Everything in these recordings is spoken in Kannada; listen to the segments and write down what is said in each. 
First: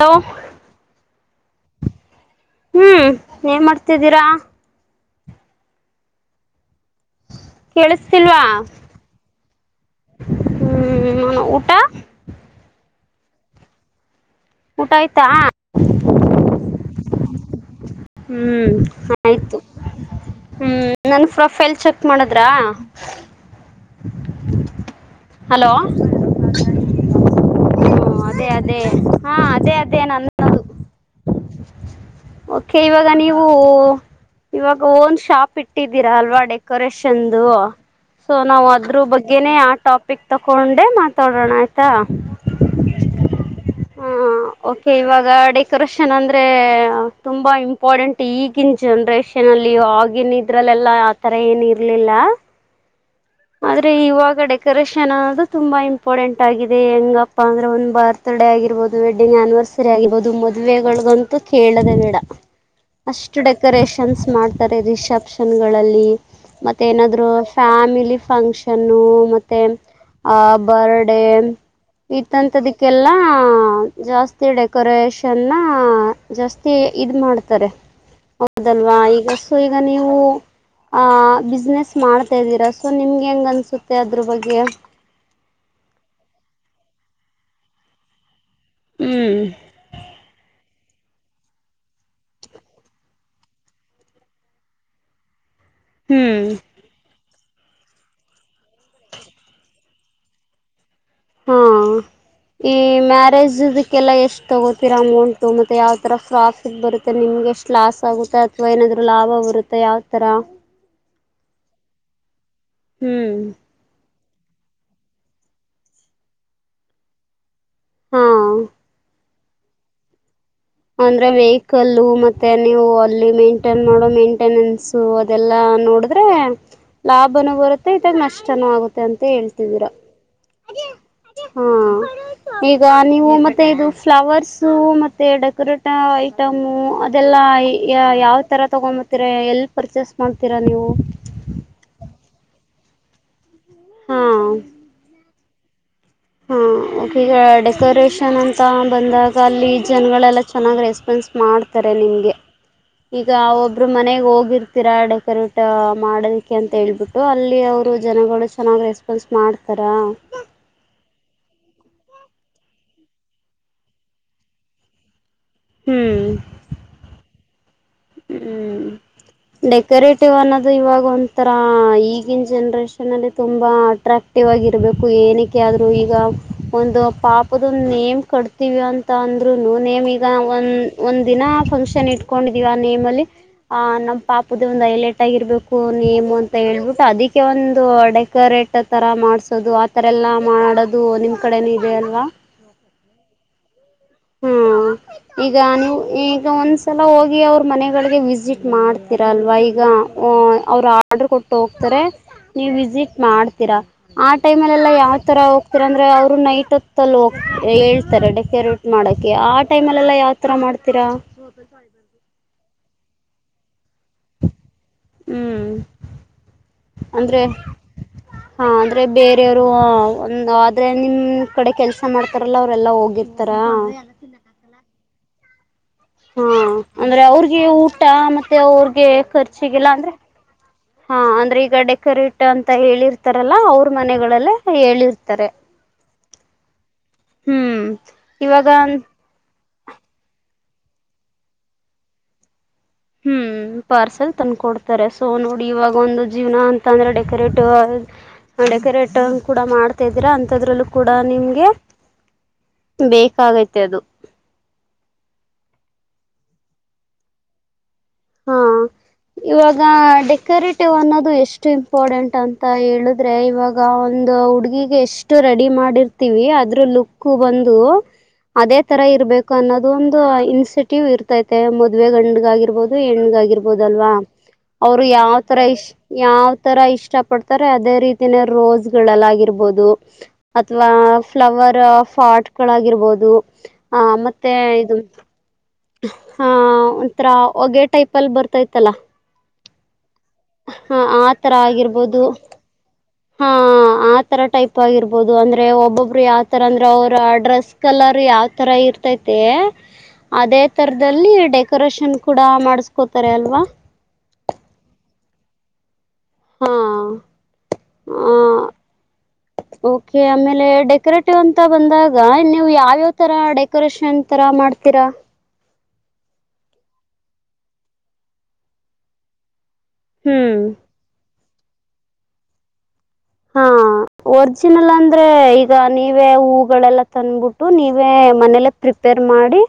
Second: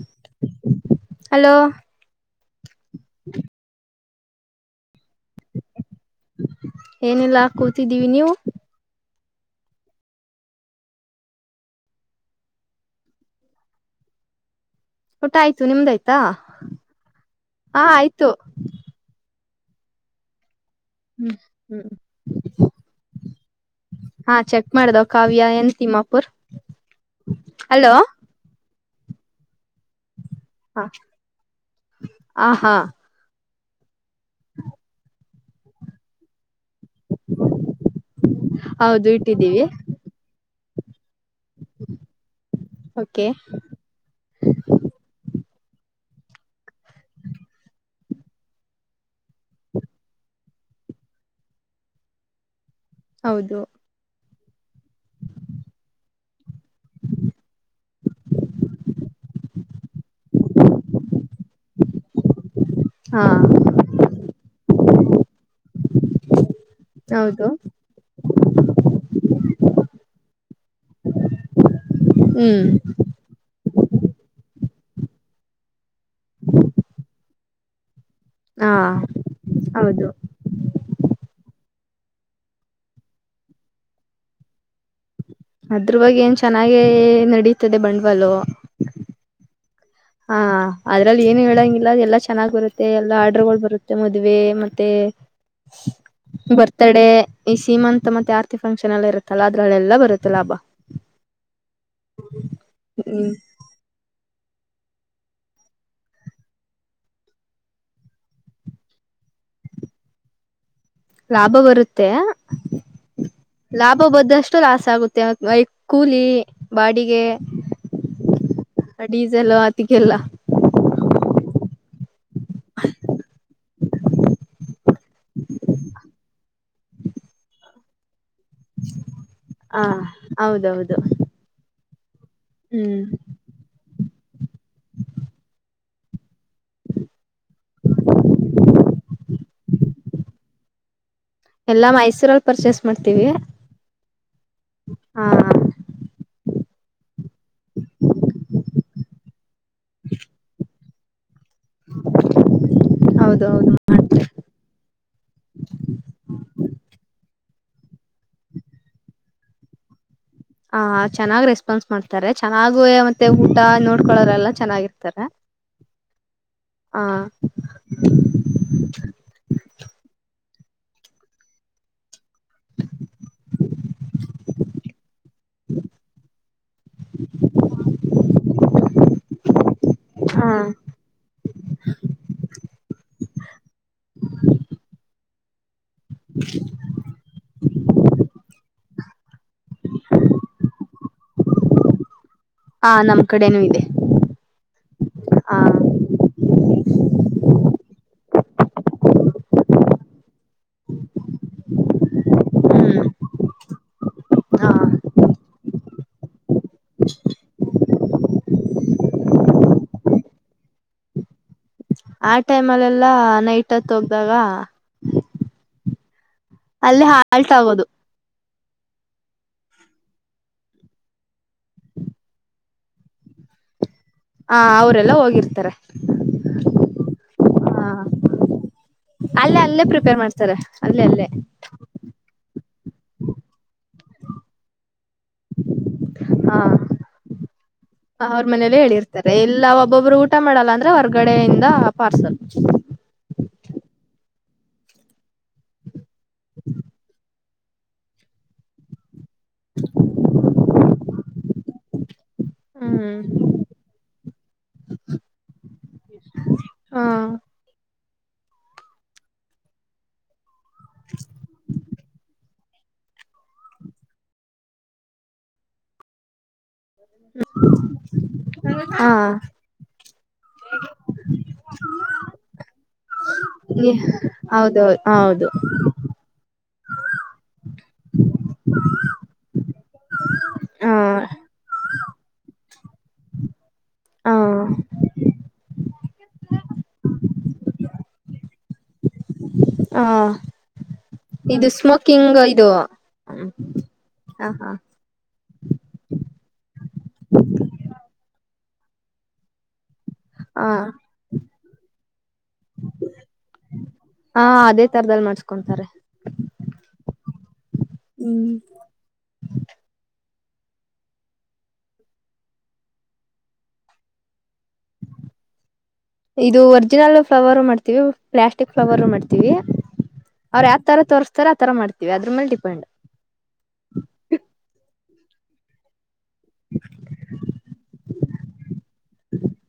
ಹಲೋ ಹಲೋ ಹೂ ಏನ್ ಮಾಡ್ತಿದ್ದೀರಾ ಏನೆಲ್ಲಾ ಕೂತಿದ್ದೀವಿ ನೀವು ಹೂ ಮ ಊಟಾ ಊಟಾಯ್ತಾ ಊಟ ಆಯ್ತು ನಿಮ್ದಾಯ್ತಾ ಹಾ ಆಯ್ತು ಹೂ ಆಯ್ತು ಹೂ ನನ್ ಹ್ಮ್ ಪ್ರೊಫೈಲ್ ಹ್ಮ್ ಚೆಕ್ ಮಾಡಿದ್ರಾ ಹಾ ಚೆಕ್ ಮಾಡ್ದವ ಕಾವ್ಯ ಎನ್ ತಿಮ್ಮಾಪುರ್ ಹಲೋ ಅದೇ ಅದೇ ಹಾ ಅದೇ ಅದೇ ನನ್ನದುಕೆ ಹ ಆ ಹಾ ಓಕೆ ಇವಾಗ ನೀವು ಇವಾಗ ಒನ್ ಶಾಪ್ ಇಟ್ಟಿದ್ದೀರಾ ಅಲ್ವಾ ಡೆಕೋರೇಷನ್ದು ಸೊ ನಾವ್ ಅದ್ರ ಹೌದು ಬಗ್ಗೆನೆ ಇಟ್ಟಿದ್ದೀವಿ ಆ ಟಾಪಿಕ್ ತಕೊಂಡೆ ಮಾತಾಡೋಣ ಆಯ್ತಾ ಓಕೆ ಹಾ ಓಕೆ ಇವಾಗ ಡೆಕೋರೇಷನ್ ಅಂದ್ರೆ ತುಂಬಾ ಇಂಪಾರ್ಟೆಂಟ್ ಈಗಿನ ಜನ್ರೇಷನ್ ಅಲ್ಲಿ ಆಗಿನ ಇದ್ರಲ್ಲೆಲ್ಲಾ ಆತರ ಏನು ಇರಲಿಲ್ಲ ಸೂ ಆದ್ರೆ ಇವಾಗಡೆ ಡೆಕೋರೇಷನ್ ಅದು ತುಂಬಾ ಇಂಪಾರ್ಟೆಂಟ್ ಆಗಿದೆ ಹೆಂಗಪ್ಪಾ ಅಂದ್ರೆ ಒಂದು ಬರ್ತ್ಡೇ ಆಗಿರ್ಬಹದು ವೆಡ್ಡಿಂಗ್ ಅ ಸರಿ ಆಗಿರ್ಬಹದು ಮದ್ವೆಗಳಗಂತೂ ಕೇಳದೆ ಬೇಡ ಹಾ ಅಷ್ಟು ಡೆಕೋರೇಷನ್ಸ್ ಮಾಡ್ತಾರೆ ರಿಸೆಪ್ಷನ್ ಗಳಲ್ಲಿ ಮತ್ತ ಏನಾದ್ರು ಹೌದು ಫ್ಯಾಮಿಲಿ ಫಂಕ್ಷನ್ನು ಮತ್ತೆ ಆ ಬರ್ಡೇ ಹ್ಮ್ ಇತ್ತಂತದಿಕ್ಕೆಲ್ಲಾ ಹ ಜಾಸ್ತಿ ಡೆಕೋರೇಷನ್ನ ಜಾಸ್ತಿ ಇ ಮಾಡ್ತಾರೆ ಹಾ ಹೌದಲ್ವಾ ಈಗ ಸೊ ಈಗ ಹೌದು ನೀವು ಆಹ ಬಿಸ್ನೆಸ್ ಮಾಡ್ತಾ ಇದ್ದೀರಾ ಸೊ ನಿಮ್ಗೆ ಹೆಂಗ ಅನಿಸುತ್ತೆ ಅದ್ರ ಬಗ್ಗೆ ಅದ್ರ ಬಗ್ಗೆ ಏನ್ ಚೆನ್ನಾಗೆ ನಡೀತದೆ ಬಂಡ್ವಾಲು ಹ್ಮ್ ಹಾ ಅದ್ರಲ್ಲಿ ಏನು ಹೇಳಂಗಿಲ್ಲ ಎಲ್ಲಾ ಚೆನ್ನಾಗ್ ಬರುತ್ತೆ ಎಲ್ಲ ಆರ್ಡ್ರಗಳು ಬರುತ್ತೆ ಮದ್ವೆ ಮತ್ತೆ ಹ್ಞೂ ಬರ್ತಡ ಈ ಸೀಮಂತ್ ಮತ್ತೆ ಆರ್ತಿ ಫಂಕ್ಷನ್ ಎಲ್ಲ ಇರುತ್ತಲ್ಲ ಅದ್ರಲ್ಲೆಲ್ಲಾ ಬರುತ್ತೆ ಲಾಭ ಹಾ ಈ ಹ್ಮ್ ಮ್ಯಾರೇಜದಕ್ಕೆಲ್ಲ ಎಷ್ಟು ತಗೋತಿರ ಅಮೌಂಟು ಮತ್ತೆ ಯಾವ ತರ ಪ್ರಾಫಿಟ್ ಬರುತ್ತೆ ನಿಮ್ಗೆ ಎಷ್ಟು ಲಾಸ್ ಆಗುತ್ತೆ ಅಥವಾ ಏನಾದ್ಲಾಭ ಅವೃತ ಯಾವಥರ ಲಾಭ ಬರುತ್ತೆ ಹ್ಮ್ ಲಾಭ ಬಂದಷ್ಟ ಎಷ್ಟು ಲಾಸ್ ಆಗುತ್ತೆ ಕೂಲಿ ಬಾಡಿಗೆ ಹಾ ಜಲವಾತಿಗೆಲ್ಲ ಅಂದ್ರೆ ವೆಹಿಕಲ್ಲ ಮತ್ತೆ ನೀವು ಅಲ್ಲಿ ಮೇಂಟೇನ್ ಮಾಡೋ ಮೇಂಟೆನೆನ್ಸ್ ಹಸು ಅದೆಲ್ಲಾ ನೋಡಿದ್ರೆ ಲಾಭನು ಬರುತ್ತೆ ಇದಾಗ ನಷ್ಟ ಚೆನ್ನಾಗುತ್ತೆ ಅಂತ ಹ ಹೇಳ್ತಿದ್ರ ಹೌದೌದು ಹಾ ಈಗ ಹ್ಮ್ ನೀವು ಮತ್ತೆ ಇದು ಫ್ಲವರ್ಸ್ ಮತ್ತೆ ಪ ಐಟಮ ಅದೆಲ್ಲಾ ಯಾವ್ ತರ ತಗೊಂಡಂಬತೀರ ಎಲ್ಲಿ ಪರ್ಚೇಸ್ ಮಾಡ್ತೀರ ಶೂ ಪರ್ಚೇಸ್ ಮಾಡ್ತೀವಿ ಹಾ ಹಾ ಹಾಗ ಡೆಕೋರೇಷನ್ ಅಂತ ಬಂದಾಗ ಅಲ್ಲಿ ಜನ್ಗಳೆಲ್ಲ ಚೆನ್ನಾಗ್ ರೆಸ್ಪಾನ್ಸ್ ಮಾಡ್ತಾರೆ ನಿಮಗೆ ಈಗ ಅವ ಹೌದೌದು ಒಬ್ರು ಮನೆಗ್ ಹೋಗಿರ್ತೀರಾ ಡೆಕೋರೇಟ್ ಮಾಡೋದಕ್ಕೆ ಅಂತ ಹೇಳ್ಬಿಟ್ಟು ಅಲ್ಲಿ ಇಲ್ಲಿ ಅವರು ಜನಗಳು ಚೆನ್ನಾಗಿ ರೆಸ್ಪಾನ್ಸ್ ಮಾಡ್ತಾರಾ. ಹ ಚೆನ್ನಾಗ್ ರೆಸ್ಪಾನ್ಸ್ ಮಾಡ್ತಾರೆ ಚೆನ್ನಾಗುವ ಮತ್ತೆ ಊಟ ನೋಡ್ಕೊಳೋರೆ ಎಲ್ಲ ಚೆನ್ನಾಗಿರ್ತಾರೆ. ಹ್ಮ್ ಹಾ. ಹ್ಮ್ ಡೆಕೋರೇಟಿವ್ ಅನ್ನೋದು ಇವಾಗ ಒಂಥರಾ ಈಗ ಈಗಿನ ಜನ್ರೇಷನ್ ಅಲ್ಲಿ ತುಂಬಾ ಅಟ್ರಾಕ್ಟಿವ್ ಆಗಿರಬೇಕು ಏನಕ್ಕೆ ಆದ್ರೂ ಈಗ ಒಂದು ಪಾಪದೊ ನೇಮ್ ಕಟ್ತೀವಿ ಅಂತ ಅಂದ್ರು ನೇಮ್ ಈಗ ಹ ಒಂದ ಒಂದ ದಿನ ಫಂಕ್ಷನ್ ಇಟ್ ಕೊಂಡಿದಿವವಿ ಆ ನೇಮ್ ಅಲ್ಲಿ ಆ ನಮ್ಮ ಪಾಪದ ಒಂದು ಐಲರ್ಟ್ ಆಗಿರ್ಬೇಕು ಫನ್ಮು ಅಂತ ಹೇಳ್ಬಿಟ್ಟು ಅದಕ್ಕೆ ಒಂದು ಡೆಕೋರೇಟ್ ತರ ಮಾಡ್ಸೋದು ಆತರ ಎಲ್ಲಾ ಮಾಡಾಡೋದು ನಿಮ್ ಕಡೆನ ಇದೆ ಅಲ್ವಾ. ಹಾ ನಮ್ ಕಡೆೇನೂ ಇದೆ. ಹಾ ಈಗ ಹ ನೀವು ಈಗ ಒಂದ್ಸಲ ಹೋಗಿ ಅವ್ರ ಮನೆಗಳು ವಿಸಿಟ್ ಮಾಡ್ತೀರ ಅಲ್ವಾ ಈಗ ಅವ್ರು ಆರ್ಡರ್ ಕೊಟ್ಟು ಹೋಗ್ತಾರೆ. ನೀವ ಹ್ಮ್ ವಿಸಿಟ್ ಮಾಡ್ತೀರಾ ಆ ಹ ಟೈಮಲ್ಲ ಎಲ್ಲಾ ಯಾವ ತರ ಹೋಗ್ತೀರ ಅಂದ್ರೆ ಅವ್ರು ನೈಟ್ ಹತ್ತಲ್ಲಿ ಹೋಗ್ತ ಹೇಳ್ತಾರೆ ಡೆಕೋರೇಟ್ ಮಾಡಕ ಆ ಟೈಮಲ್ಲ ಎಲ್ಲ ಯಾವತರ ಮಾಡ್ತೀರಾ. ಆ ಟೈಮ್ ಅಲ್ಲ ಎಲ್ಲಾ ನೈಟ್ ಹತ್ ಒಬ್ದಾಗ. ಹ್ಮ್. ಅಲ್ಲಿ ಹಾಲ್ಟ್ ಆಗೋದು. ಹ ಅಂದ್ರೆ ಬೇರೆಯವರು ಒ ಆದ್ರೆ ನಿಮ್ ಕಡೆ ಕೆಲ್ಸ ಮಾಡ್ತಾರಲ್ಲ ಅವ್ರಲ್ಲಾ ಹೋಗಿರ್ತಾರ. ಹಾ. ಹ ಅವರೆಲ್ಲ ಹೋಗಿರ್ತಾರೆ. ಹಾ ಅಂದ್ರೆ ಅವ್ರಿಗೆ ಹ ಊಟ ಮತ್ತೆ ಅವ್ರಗೆ ಅಲ್ಲೇ ಅಲ್ಲೇ ಖರ್ಚಿಗೆಲ್ಲ ಅಂದ್ರೆ. ಪ್ರಿಪೇರ್ ಮಾಡ್ತಾರೆ ಅಲ್ಲೇ ಹಾ ಅಲ್ಲೇ ಅಂದ್ರೆ ಈಗ ಡೆಕೋರೇಟ್ ಅಂತ ಹೇಳಿರ್ತಾರಲ್ಲ ಅವ್ರ ಮನೆಗಳಲ್ಲ ಹೇಳಿರ್ತ. ಾರೆ. ಹಾ [unintelligible] ಅವ್ರ ಮನೇಲ್ಲೇ ಹೇಳಿರ್ತಾರೆ ಎಲ್ಲ ಒಬ್ಬೊಬ್ರು ಊಟ ಮಾಡಲ್ಲ ಅಂದ್ರ ಹೊರ್ಗಡೆಯಿಂದ ಪಾರ್ಸಲ್. ಹ್ಮ್ ಪಾರ್ಸಲ್ ತಂದಕ ಕೊಡ್ತಾರೆ ಸೊ ನೋಡಿ ಇವಾಗ ಒಂದು ಜೀವನ ಅಂತ ಅಂದ್ರೆ ಊಡೆಕೋರೇಟ್ ಡೆಕೋರೇಟ್ ಕೂಡ ಮಾಡ್ತಾ ಇದಿರ ಅಂಥದ್ರಲ್ಲೂ ಕೂಡ ನಿಮಗೆ ಹ್ಮ್ ಬೇಕಾಗೈತೆ ಅದು. [inaudible] ಹಾ ಹಾ ಇವಾಗ ಡೆಕೋರೇಟಿವ್ ಅನ್ನೋದು ಎಷ್ಟು ಇಂಪಾರ್ಟೆಂಟ್ ಅಂತ ತ್ತ ಹೇಳುದ್ರೆ ಇವಾಗ ಒಂದು ಹುಡ್ಗಿಗೆ ಎಷ್ಟು ರೆಡಿ ಮಾಡಿರ್ತಿವಿ ಅದ್ರ ಲುಕ್ ಕ್ಕು ಬಂದು. ಅದೇ ತರ ಹಾ ಇರ್ಬೇಕು ಅನ್ನೋದು ಒಂದು ಇನ್ಸೆಂಟಿವ್ ಇರ್ತೈತೆ ಮದ್ವೆೆ ಗಂಡ್ಗಾಗಿರ್ಬೋದು ಹೆಣ್ಣಗಾಗಿ ಆಬೋದಲ್ವಾ ಹೌದೌದು ಅವ್ರು ಯಾವ ಹೌದು ತರ ಯಾವ ಯಾವ ತರ ಇಷ್ಟ ಪಡ್ತಾರೆ ಅದೇ ರೀತಿನ ರೋಸ್ಗಳೆಲ್ಲ ಆಗಿರ್ಬೋದು ಅಥವಾ ಹಾ ಫ್ಲವರ್ ಪಫಾಟ್ಗಳಾಗಿರ್ಬೋದು ಆ ಹ ಮತ್ತೆ ಇದು ಹಾ ಒಂಥರ ಹೊಗೆ ಟೈಪ್ ಅಲ್ಲಿ ಬರ್ತೈತ್ತಲ್ಲ. ಹಾ ತರ ಇದು ಆಗಿರ್ಬೋದು ಸ್ಮೋಕಿಂಗ್ ಇದು ಹಾ ಹ ಆತರ ಹಾ ಟೈಪ್ ಆಗಿರ್ಬೋದು ಅಂದ್ರೆ ಒಬ್ಬೊಬ್ರು ಯಾವತರ ಅಂದ್ರೆ ಅವ್ರ ಆ ಡ್ರೆಸ್ ಕ ಕಲರ್ ಯಾವ್ ತರ ಇರ್ತೈತೆ ಅದೇ ಹ ತರದಲ್ಲಿ ಡೆಕೋರೇಷನ್ ಕೂಡ ಮಾಡ ಹಾ ಅದೇ ತರದದಲ್ಲಿ ಮಾಡಸ್ಕೊಂತಾರೆ. ಹಾ ಹ್ಮ್ ಓಕೆ ಆಮೇಲೆ ಡೆಕೋರೇಟಿವ್ ಅಂತ ಬಂದಾಗ ನೀವು ಯಾವ್ಯಾವ್ ತರ ಡೆಕೋರೇಷನ್ ತರ ಮಾಡ್ತೀರಾ ಇದು ಒರ್ಜಿನಲ್. ಫ್ಲವರು ಮಾಡ್ತೀವಿ ಪ್ಲಾಸ್ಟಿಕ್ ಫ್ಲವರು ಮಾಡ್ತೀವಿ ಹ್ಮ್ ಅವ್ರು ಯಾವ್ ತರ ತೋರಿಸಸ್ತಾರೆ ತರ ಮಾಡ್ತೀವಿ ಅದ್ರ ಮೇಲೆ ಡಿಪೆಂಡ್. ಹಾ ಒರ್ಜಿನಲ್ ಅಂದ್ರೆ ಈಗ ನೀ ನೀ ಹೂಗಳೆಲ್ಲ ತಂದಬಿಟ್ಟು ನೀವೇ ಮನೇಲೆ ಪ್ರಿಪೇರ್ ಮಾಡಿ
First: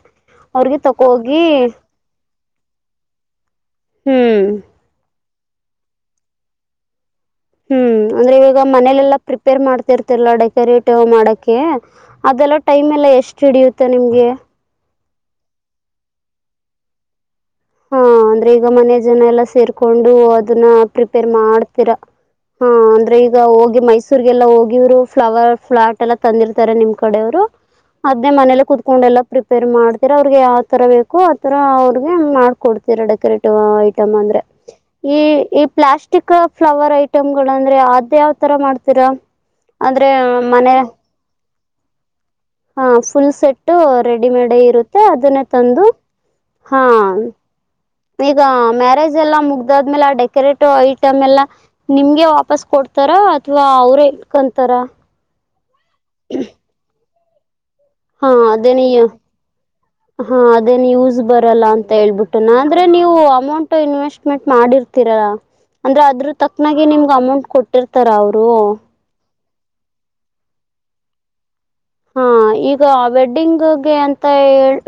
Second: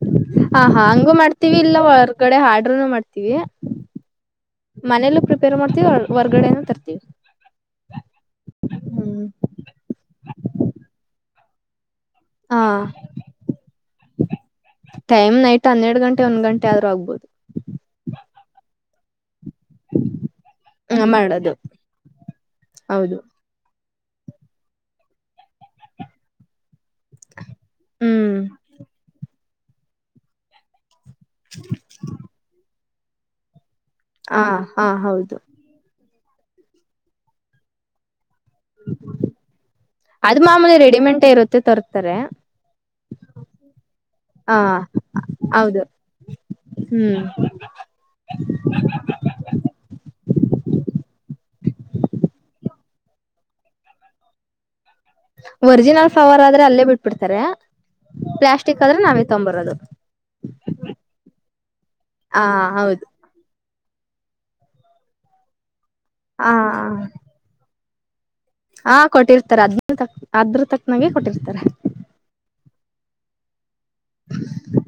ಹ ಅವ್ರಿಗೆ ಹಾ ತಕೋ ಹಂಗು ಮಾಡ್ತೀವಿ ಹೋಗಿ ಇಲ್ಲ ಹೊರ್ಗಡೆ ಹಾಡರುೂನು ಮಾಡ್ತೀವಿ ಹ್ಮ್ ಮ ಪೇರ್ ಮಾಡ್ತೀವಿ ಹೊರ್ಗಡೆನ ತರ್ತಿವಿ. ಹ್ಮ್ ಅಂದ್ರೆ ಈವಾಗ ಮನೇಲೆಲ್ಲಾ ಪ್ರಿಪೇರ್ ಮಾಡ್ತಿರ್ತಿಲ್ಲಾ ಡೆಕೋರೇಟಿವ್ ಮಾಡಕ ಅದೆಲ್ಲ ಹಾ ಟೈಮ್ ಎಲ್ಲ ಎಷ್ಟು ಹಿಡಿಯುತ್ತೆ ನಿಮ್ಗೆ. ಟೈಮ್ ನೈಟ್ ಹನ್ನೆರಡು ಗಂಟೆ ಒಂದ್ ಗಂಟೆ ಆದ್ರೂ ಆಗ್ಬಹದು. ಹಾ ಅಂದ್ರೆ ಈಗ ಮನೆಯ ಜನ ಎಲ್ಲಾ ಸೇರ್ಕೊಂಡು ಅದನ್ನ ಪ್ರಿಪೇರ್ ಮಾಡೋದು ಮಾಡ್ತೀರ ಹ ಅಂದ್ರೆ ಹೌದು ಈಗ ಹೋಗಿ ಮೈಸೂ ಮೈಸೂರ್ ಹೋಗಿ ಹೋಗಿವ ಫ್ಲವರ್ ಫ್ಟ್ ಎಲ್ಲ ತಂದಿರ್ತಾರೆ ನಿಮ್ ಕಡೆೆಯವ್ರು ಅದ್ ಹ್ಮ್ ಮೇಲೆ ಕುೂತ್ಕೊಂಡ ಎಲ್ಲಾ ಪ್ರಿಪೇರ್ ಮಾಡ್ತರ ಅವ್ರಿಗೆ ಯಾವ್ ತರ ಬ ಆಥರ ಅವ್ರಿಗೆ ಹಂಗ್ ಮಾಡ್ಕೊಡ್ತೀರಾ ಡೆಕೋರೇಟಿವ್ ಐ ಅಂದ್ರೆ ಹ ಹಾ ಈ ಹೌದು ಈ ಪ್ಲಾಸ್ಟಿಕ್ ಫ್ಲವರ್ ಐಟಮ್ ಗಳು ಅಂದ್ರೆ ಆದ ಯಾವ ತರ ಮಾಡ್ತೀರಾ ಅಂದ್ರೆ ಮನೆ. ಮೆ ತರ್ತಾರೆ. ಹಾ ಫುಲ್ ಸೆಟ್ಟು ಹ ರೆಡಿಮೇಡ್ ಇರುತ್ತೆ ಅದನ್ನೇ ಹೌದು ತಂದು. ಹಾ ಹ್ಮ್. ಈಗ ಮ್ಯಾರೇಜ್ ಎಲ್ಲಾ ಮುಗ್ದಾದ್ಮೇಲೆ ಆ ಡೆಕೋರೇಟಿವ್ ಐಟಮ್ ಎಲ್ಲಾ ನಿಮ್ಗೆ ವಾಪಸ್ ಕೊಡ್ತ ತಾರ ಅಥವಾ ಅವ್ರ ಇಕಂತಾರ. ಒರಿಜಿನಲ್ ಫವರ್ ಆದ್ರೆ ಅಲ್ಲೇ ಬಿಟ್ಬಿಡ್ತಾರೆ ಹಾ ಅದೇನ ಪ್ಲಾಸ್ಟಿಕ್ ಆದ್ರೆ ನಾವೇ ತೊಂಬರೋದು. ಹಾ ಅದೇ ನೀ ಯೂಸ್ ಬರಲ್ಲ ಅಂತ ಹೇಳ್ಬಿಟ್ಟ ಹ ನ ಅಂದ್ರೆ ಹೌದು ನೀವು ಅಮೌಂಟ್ ಇನ್ವೆಸ್ಟ್ಮೆಂಟ್ ಮಾಡಿರ್ತೀರಲ್ಲಾ ಅಂದ್ರೆ ಅದ್ರ ಹ ತಕ್ಕನಾಗಿ ನಿಮ್ಗೆ ಅಮೌಂಟ್ ಕೊಟ್ಟಿರ್ತಾರ ಅವರು. ಹಾ ಕೊಟ್ಟಿರ್ತಾರೆ ಅದ್ ತ ಅದ್ಬ್ರ ತಕ್ನಾಗೆ ಕೊಟ್ಟಿರ್ತಾರೆ. ಹಾ ಈಗ ವೆಡ್ಡಿಂಗ್. ಅಂತ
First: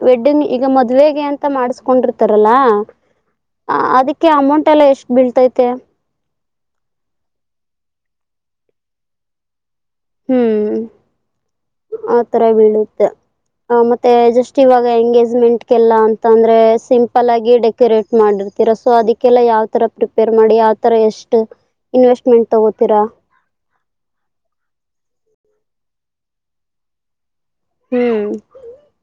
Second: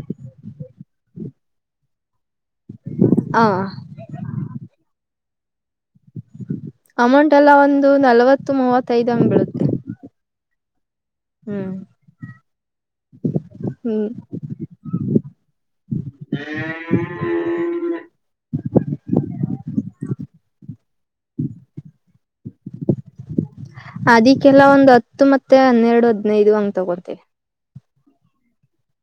ವೆಡ್ಡಿಂಗ್ ಈಗ ಮದ್ವೆೆಗೆ ಅಂತ ಮಾಡಸ್ಕೊಂಡಿರ್ತಾರಲ್ಲ. ಹ ಅದಕ್ಕೆ ಅಮೌಂಟ್ ಎಲ್ಲಾ ಎಷ್ಟು ಬೀಳ್ತೈತಿ. ಅಮೌಂಟ್ ಎಲ್ಲ ಒಂದು ನಲ್ವತ್ತು ಮೂವತ್ತೈದ್ ಹಂಗ್ ಬಿಡುತ್ತೆ. ಹ್ಮ್. ಆತರ ಬೀಳುತ್ತೆ ಹ್ಮ್ ಮತ್ತೆ ಜಸ್ಟ್ ಇವಾಗ ಎಂಗೇಜ್ಮೆಂಟ್. ಎಲ್ಲಾ ಅಂತಂದ್ರೆ ಸಿಂಪಲ್ ಆಗಿ ಡೆಕೋರೇಟ್ ಮಾಡಿರ್ತ ಸೊ ಅದಕ್ಕೆಲ್ಲ ಯಾವ್ತರ ಪ್ರಿಪೇರ್ ಮಾಡಿ ಯಾವ್ತರ ಎಷ್ಟ ಇನ್ವೆಸ್ಟ್ಮೆಂಟ್ ತಗೋತೀರಾ. ಅದಿಕ್ಕೆಲ್ಲ ಒಂದು ಹತ್ತು ಮತ್ತೆ ಹನ್ನೆರಡು ಹದನೈದು ಹಂಗ್ ತಗೊಡ್ತೇವಿ. ಹ್ಮ್.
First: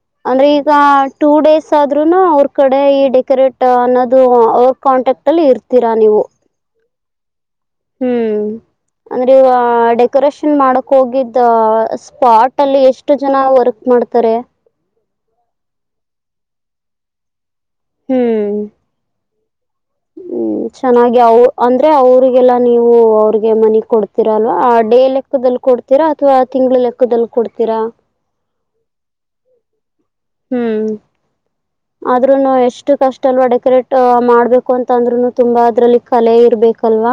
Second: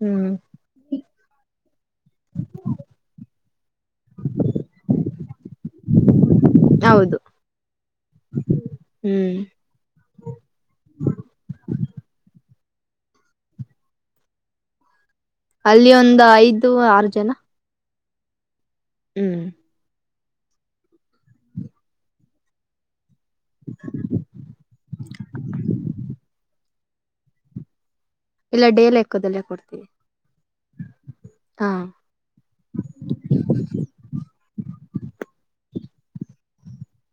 ಹ್ಮ್. ಅಂದ್ರೆ ಈಗ ಟೂ ಡೇಸ್ ಆದ್ನು ಅವ್ರ ಕಡೆ ಈ ಡೆಕೋರೇಟ್ ಅನ್ನೋದು ಅವ್ರ ಕಾಂಟೆಕ್ಟ್ ಮಟ್ಟಲ್ಲಿ ಇರ್ತೀರಾ ನೀವು. ಹೌದು. ಹ್ಮ್ ಅಂದ್ರೆ ಹ್ಮ್ ಇವ ಡೆಕೋರೇಷನ್ ಮಾಡಕ್ ಹೋಗಿದ್ದ ಸ್ಪಾಟ್ ಲ್ಲಿ ಎಷ್ಟು ಜನ ವರ್ಕ್ ಮಾಡ್ತಾರೆ. ಅಲ್ಲಿ ಒಂದು ಐದು ಆರು ಜನ. ಹ್ಮ್. ಹ್ಮ್. ಹ್ಮ್ ಚೆನ್ನಾಗಿ ಅವ ಅಂದ್ರೆ ಅವ್ರರಿಗೆಲ್ಲಾ ನೀವು ಅವ ಅವಿಗೆ ಮನಿ ಕೊಡ್ತೀರ ಅಲ್ವಾ ಆ ಡೇ ಲೆಕ್ಕದಲ್ಲಿ ಕೊಡ್ತೀರಾ ಅಥ್ವಾ ತಿಂಗಳ ಲೆಕ್ಕದಲ್ಲಿ ಕೊಡ್ತೀರಾ. ಇಲ್ಲ ಡೇಲ್ಲೆಕ್ಕೋದಲ್ಲೇ ಕೊಡ್ತೀವಿ. ಹ್ಮ್. ಹಾ ಆದ್ನು ಎಷ್ಟು ಕಷ್ಟ ಅಲ್ವಾ ಡೆಕೋರೇಟ್ ಮಾಡ್ಬೇಕು ಅಂತ ಅಂದ್ರುನು ತುಂಬಾ ಅದ್ರಲ್ಲಿ ಕಲೆ ಇರ್ಬೇಕು ಲ್ವಾ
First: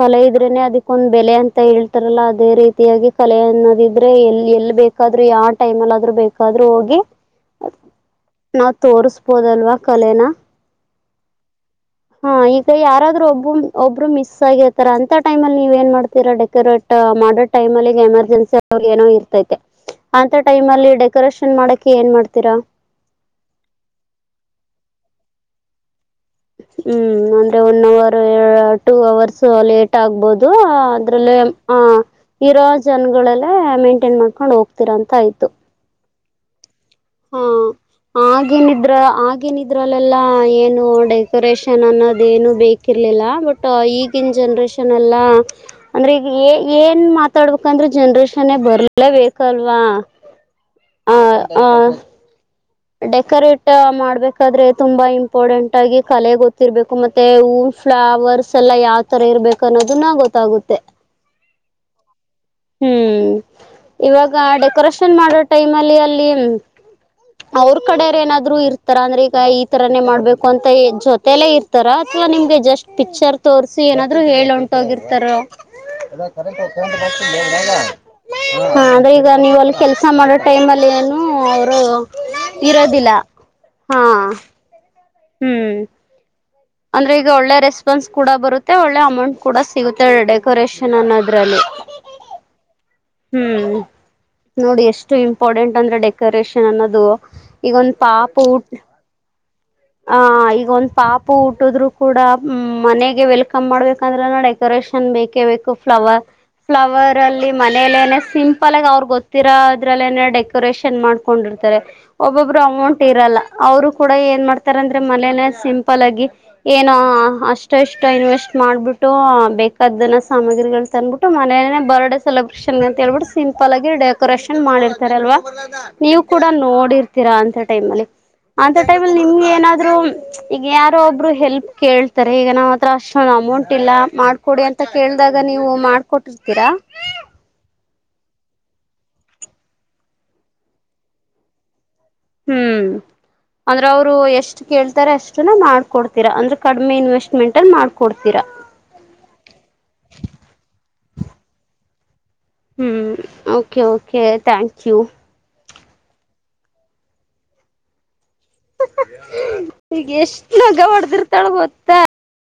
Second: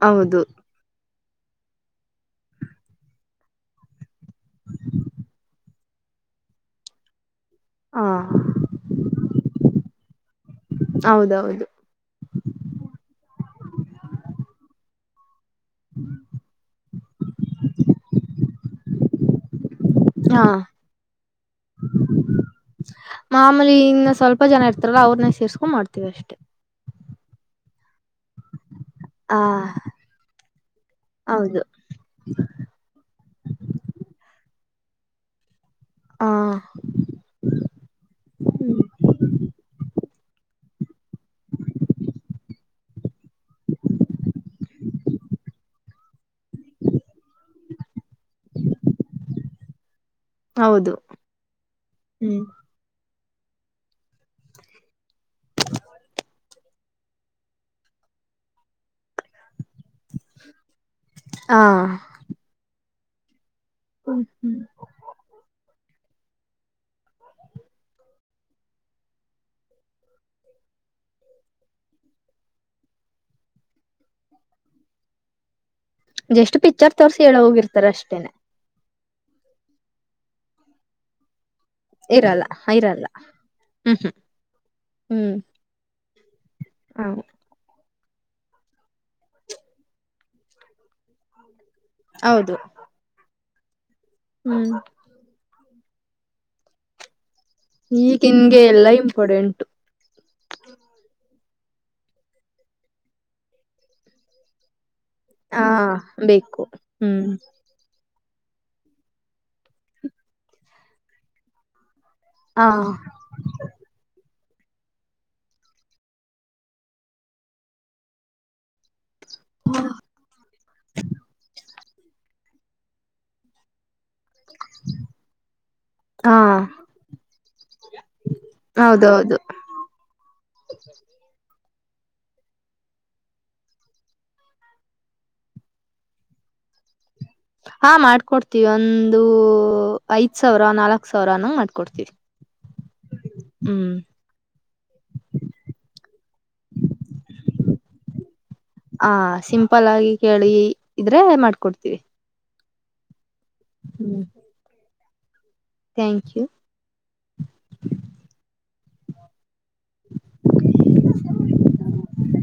ಕಲೆ ಹೌದು ಇದ್ರೆನೆ ಅದಕ್ಕೊಂದು ಬೆಲೆ ಅಂತ ಹೇಳ್ತಾರಲ್ಲ ಅದೇ ರೀತಿಯಾಗಿ ಕಲೆ ಅನ್ನೋದಿದ್ರೆ ಎಲ್ಲಿ ಎಲ್ಲಿ ಬೇಕಾದ್ರೂ ಯಾವ ಟೈಮಲ್ಲಿ ಆದ್ರೂ ಬೇಕಾದ್ರೂ ಹೋಗಿ ಹಾ ನಾವ್ ತೋರ್ರಿಸಬೋದಲ್ವಾ ಕಲೆನ. ಹೌದೌದು. ಹಾ ಈಗ ಯಾರಾದ್ರೂ ಒಬ್ಬರು ಒಬ್ರು ಮಿಸ್ ಆಗಿರ್ತಾರ ಅಂತ ಟೈಮ ಅಲ್ಲಿ ನೀವ ನ್ ಮಾಡ್ತೀರಾ ಡೆಕೋರೇಟ್ ಮಾಡೋ ಟೈಮ ಅಲ್ಲಿಗ ಎಮರ್ಜೆನ್ಸಿ ಏನೋ ಇರ್ತೈತೆ ಅಂತ ಹಾ ಟೈಮ್ ಅಲ್ಲಿ ಡೆಕೋರೇಷನ್ ಮಾಡಕ ಏನ್ ಮಾಡ್ತೀರಾ. ಮಾಮೂಲಿ ಇಂದ ಸ್ವಲ್ಪ ಜನ ಇರ್ತಾರಲ್ಲ ಅವ್ರನ್ನ ಸೇರ್ಸ್ಕೊಂಡ್ ಮಾಡ್ತೀವಿ ಅಷ್ಟೇ. ಹ್ಮ್ ಅಂದ್ರೆ ಒಂದುೂವರು ಟೂ ಹ ಅವರ್ಸ್ ಲೇಟ್ ಆಗ್ಬಹುದು ಅದ್ರಲ್ಲಿ ಹೌದು ಆ ಇರೋ ಜನಗಳೆಲ್ಲ ಮೈಂಟೈನ್ ಮಾಡ್ಕೊಂಡ್ ಹೋಗ್ತಿರಂತಯ್ತು. ಹ. ಎಲ್ಲ ಏನು ಡೆಕೋರೇಷನ್ ಅನ್ನೋದ ಏನು ಬೇಕಿರ್ಲಿಲ್ಲ. ಬಟ್ಟ ಈಗನ್ ಜನ್ರೇಷನ್ ಎಲ್ಲಾ ಅಂದ್ರೆ ಈಗ ಏನ್ ಮಾತಾಡ್ಬೇಕಂದ್ರೆ ಜನ್ರೇಷನ್ ಬರ್ಲೇಬೇಕಲ್ವಾ. ಹೌದು ಆ ಆ ಹ್ಮ್. ಡೆಕೋರೇಟ್ ಮಾಡ್ಬೇಕಾದ್ರೆ ತುಂಬಾ ಇಂಪಾರ್ಟೆಂಟ್ ಆಗಿ ಕಲೆ ಗೊತ್ತ ಇರ್ಬೇಕು ಮತ್ತೆ ಫ್ಲವರ್ಸ್ ಎಲ್ಲ ಯಾವ್ ತರ ಇರ್ಬೇಕು ಅನ್ನೋದು ನ ಗೊತ್ತಾಗುತ್ತೆ. ಹಾ. ಹೂ ಹ್ಮ್ ಇವಾಗ ಹ್ಮ್ ಡೆಕೋರೇಷನ್ ಮಾಡೋ ಟೈಮ್ ಅಲ್ಲಿ ಅಲ್ಲಿ [unintelligible] ಅವರ ಕಡೇರ ಏನಾದ್ರು ಇರ್ತಾರ ಅಂದ್ರೆ ಈಗ ಈ ತರಾನೇ ಮಾಡ್ಬೇಕು ಅಂತ ಜೊತೇಲ್ಲೇ ಇರ್ತಾರ ಅಥವಾ ನಿಮ್ [unintelligible] ಹಿಂದೆ ಜಸ್ಟ್ ಪಿಕ್ಚರ್ ತೋರ್ಸಿ ಏನಾದ್ರು ಹೇಳ ಹೊಂಟೋಗಿರ್ತಾರೋ [unintelligible] [unintelligible] ಜಸ್ಟ್ ಪಿಕ್ಚರ್ ತೋರ್ಸಿ ಹೇಳ ಹೋಗಿರ್ತಾರ ಅಷ್ಟೇನೆ ಅವ್ರ ಈಗ ನೀವು ಅಲ್ಲಿ ಕೆಲ್ಸ ಮಾಡೋ ಟೈಮ್ಲ್ಲಿ ಏನು ಅವರು ಇರಲ್ಲ ಇರಲ್ಲ ಇರೋದಿಲ್ಲ ಹ್ಮ್ ಹಾ ಹ್ಮ್. ಅಂದ್ರೆ ಹ್ಮ್ ಈಗ ಒಳ್ಳೆ ರೆಸಪ ಪನ್ಸ್ ಕೂಡ ಬರುತ್ತೆ ಒಳ್ಳೆ ಅಮೌಂಟ್ ಕೂಡ ಸಿಗುತ್ತೆ ಡೆಕೋರೇಷನ್ ಅನ್ನೋದ್ರಲ್ಲಿ. ಹೌದು. ಹ್ಮ್ ಹ್ಮ್ ನೋಡಿ ಎಷ್ಟು ಇಂಪಾರ್ಟೆಂಟ್ ಅಂದ್ರೆ ಡೆಕೋರೇಷನ್ ಅನ್ನೋದು. ಈಗೊಂದ್ ಪಾಪ ಈಗಿನ್ಗೆ ಊಟ್ ಎಲ್ಲಾ ಇಂಪಾರ್ಟೆಂಟ್ ಆ ಈಗೊಂದು ಪಾಪ ಪ್ಪು ಊಟ್ಟದ್ರು ಕೂಡ ಹ್ ಮನೆಗೆ ವೆಲ್ಕಮ್ ಮಾಡ್ಬೇಕಂದ್ರೆ ಡೆಕೋರೇಷನ್ ನಂಗ್ ಬೇಕೇ ಹಾ ಬೇಕು ಫ್ಲವರ್ ಬೇಕು ಫ್ಲವರ್ ಹ್ಮ್ ಅಲ್ಲಿ ಮನೇಲೆನೆ, [unintelligible] ಸಿಂಪಲ್ ಆಗಿ ಅವ್ರಗ್ ಗೊತ್ತಿರೋ ಅದ್ರಲ್ಲ ನ ಡೆಕೋರೇಷನ್ ಮಾಡ್ಕೊಂಡಿರ್ತಾರೆ. [unintelligible] ಒಬ್ಬೊಬ್ರು ಹ ಅಮೌಂಟ್ ಇರಲ್ಲ ಅವರು ಕೂಡ ಏನ್ ಮಾಡ್ತಾರೆ ಅಂದ್ರೆ ಮನೆ ನೆ ಸಿ [unintelligible] ಸಿಂಪಲ್ ಆಗಿ ಏನೋ ಅಷ್ಟ ಇಷ್ಟು ಇನ್ವೆಸ್ಟ್ ಮಾಡ್ಬಿಟ್ಟು [unintelligible] ಟು ಬೇಕಾದನ ಸಾಮಗ್ರಿಗಳು ತಂದ್ಬಿಟ್ಟು ಮನೆಯಲ್ಲಿ ಬರ್ಡ್ [unintelligible] ಸೆಲೆಬ್ರೇಷನ್ ಅಂತ ಹೇಳ್ ಬಿಟ್ಟ ಸಿಂಪಲ್ ಆಗಿ ಡೇ [unintelligible] ಡೆಕೋರೇಶನ್ ಕ ಮಾಡಿರ್ತಾರ ಅಲ್ವಾ ನೀವು ಹಾ ಕೂಡ ನೋಡಿರ್ತೀರಾ ಅಂತ ಟೈಮ್ ಅಲ್ಲಿ. [unintelligible] ಅಂತ ಟೈಮಲ್ ಹೌದೌದು ನಿಮಗೆ ಏನಾದ್ರು ಈಗ ಯಾರೋ ಒಬ್ಬರು ಹೆಲ [unintelligible] ಕೇಳ್ತಾರೆ ಈಗ ನಮ್ಮ ಹತ್ರ ಅಷ್ಟತ್ತೊಂದ ಅಮೌಂಟ್ ಇಲ್ಲ ಮಾಡ್ಕೊಡಿ ಅಂತ ಕೇಳಿದಾಗ ನೀವು ಮಾಡ್ಕೊಟ್ಟಿರ್ತೀರಿ [unintelligible] ದಾ. [unintelligible] ಹಾ ಮಾಡ್ಕೊಡ್ತಿವಿ ಒಂದು ಐದ್ ಸಾವಿರ ನಾಲ್ಕ್ ಸಾವಿರನೂ ಮಾಡ್ಕೊಡ್ತೀವಿ. [unintelligible] ಹೂ [unintelligible] ಅಂದ್ರ ಹ್ಮ್ ಅವ್ರು ಎಷ್ಟು ಕೇಳ್ತಾರೆ ಅಷ್ಟುನ ಮಾಡ್ ಕೊಡತೀರಾ ಅಂದ್ರ ಕಡಿಮೆ ಇನ್ವೆಸ್ಟ್ಮೆಂಟ್ ಅಲ್ಲಿ ಮಾಡ್ಕೊಡ್ [unintelligible] ಸಿರಾ [unintelligible] ಆ ಸಿಂಪಲ್ ಆಗಿ ಕೇಳಿ ಇದ್ರೆ ಮಾಡ್ಕೊಡ್ತೀವಿ. [unintelligible] ಹೂ ಓಕೆ ಓಕೆ ಥ್ಯಾಂಕ್ಯು. [unintelligible] ಥ್ಯಾಂಕ್ಯು. [unintelligible] ಈಗ ಎಷ್ಟ ಮಗಾ ಹೊಡದತಾರ ಗೊತ್ತಾ? [unintelligible]